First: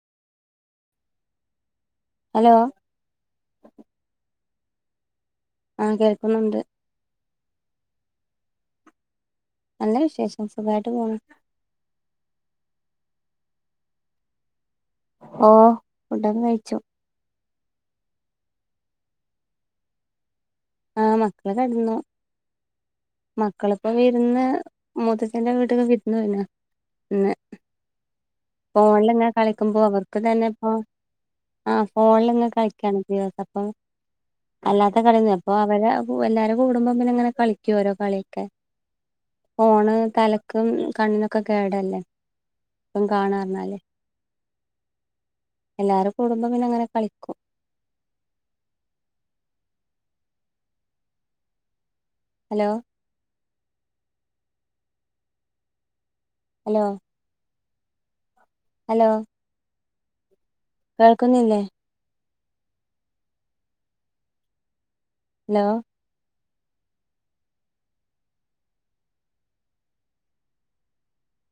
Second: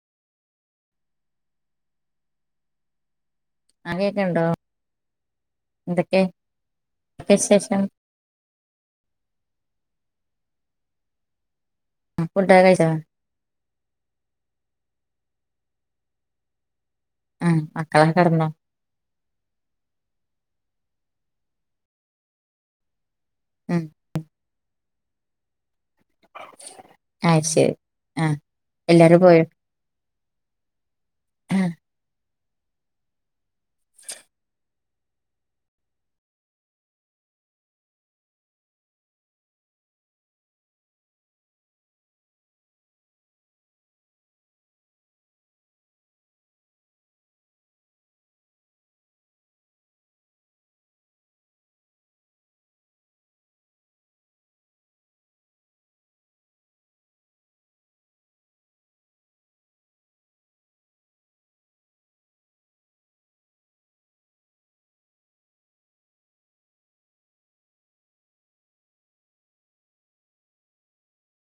Hello. മഴക്കെ ഇണ്ടോ ആ എന്തൊക്കെ കേൾക്കുന്നുണ്ട് എന്തക്കെ വിശേഷം. നല്ല വിശേഷം. സുഖായിട്ട് പോണ്. ആ ഫുഡൊക്കെ കഴിച്ചാ? ഓഹ് ഫുഡൊക്കെ കഴിച്ചു ഉം മക്കളക്കെ കെടന്നോ? ആഹ് മക്കള് കെടന്നു ഉം മക്കളിപ്പോ വിരുന്ന് മൂത്തച്ചന്റെ വീട്ട്ക്ക് വിരു അഹ്ശരി ആഹ് ഫോണില്ങ്ങെനെ കളിക്കുമ്പോ അവർക്കും തന്നെ ഇപ്പോ ആ ഫോണിലിങ്ങനെ കളിക്കാണ് ദിവസം അപ്പൊ അല്ലാത്ത കളിയൊന്നുല്ല അപ്പൊ അവര് എല്ലാരും കൂടുമ്പോം പിന്നെ ഇങ്ങനെ കളിക്കും ഓരോ കളിയൊക്കെ ഫോണ് തലക്കും കണ്ണിനൊക്കെ കേടല്ലേ. കാണാം എന്നാല് എല്ലാരും കൂടുമ്പോ പിന്നെ അങ്ങനെ കളിക്കും. ഹലോ ഹലോ ഹലോ കേൾക്കുന്നില്ലേ? ഹലോ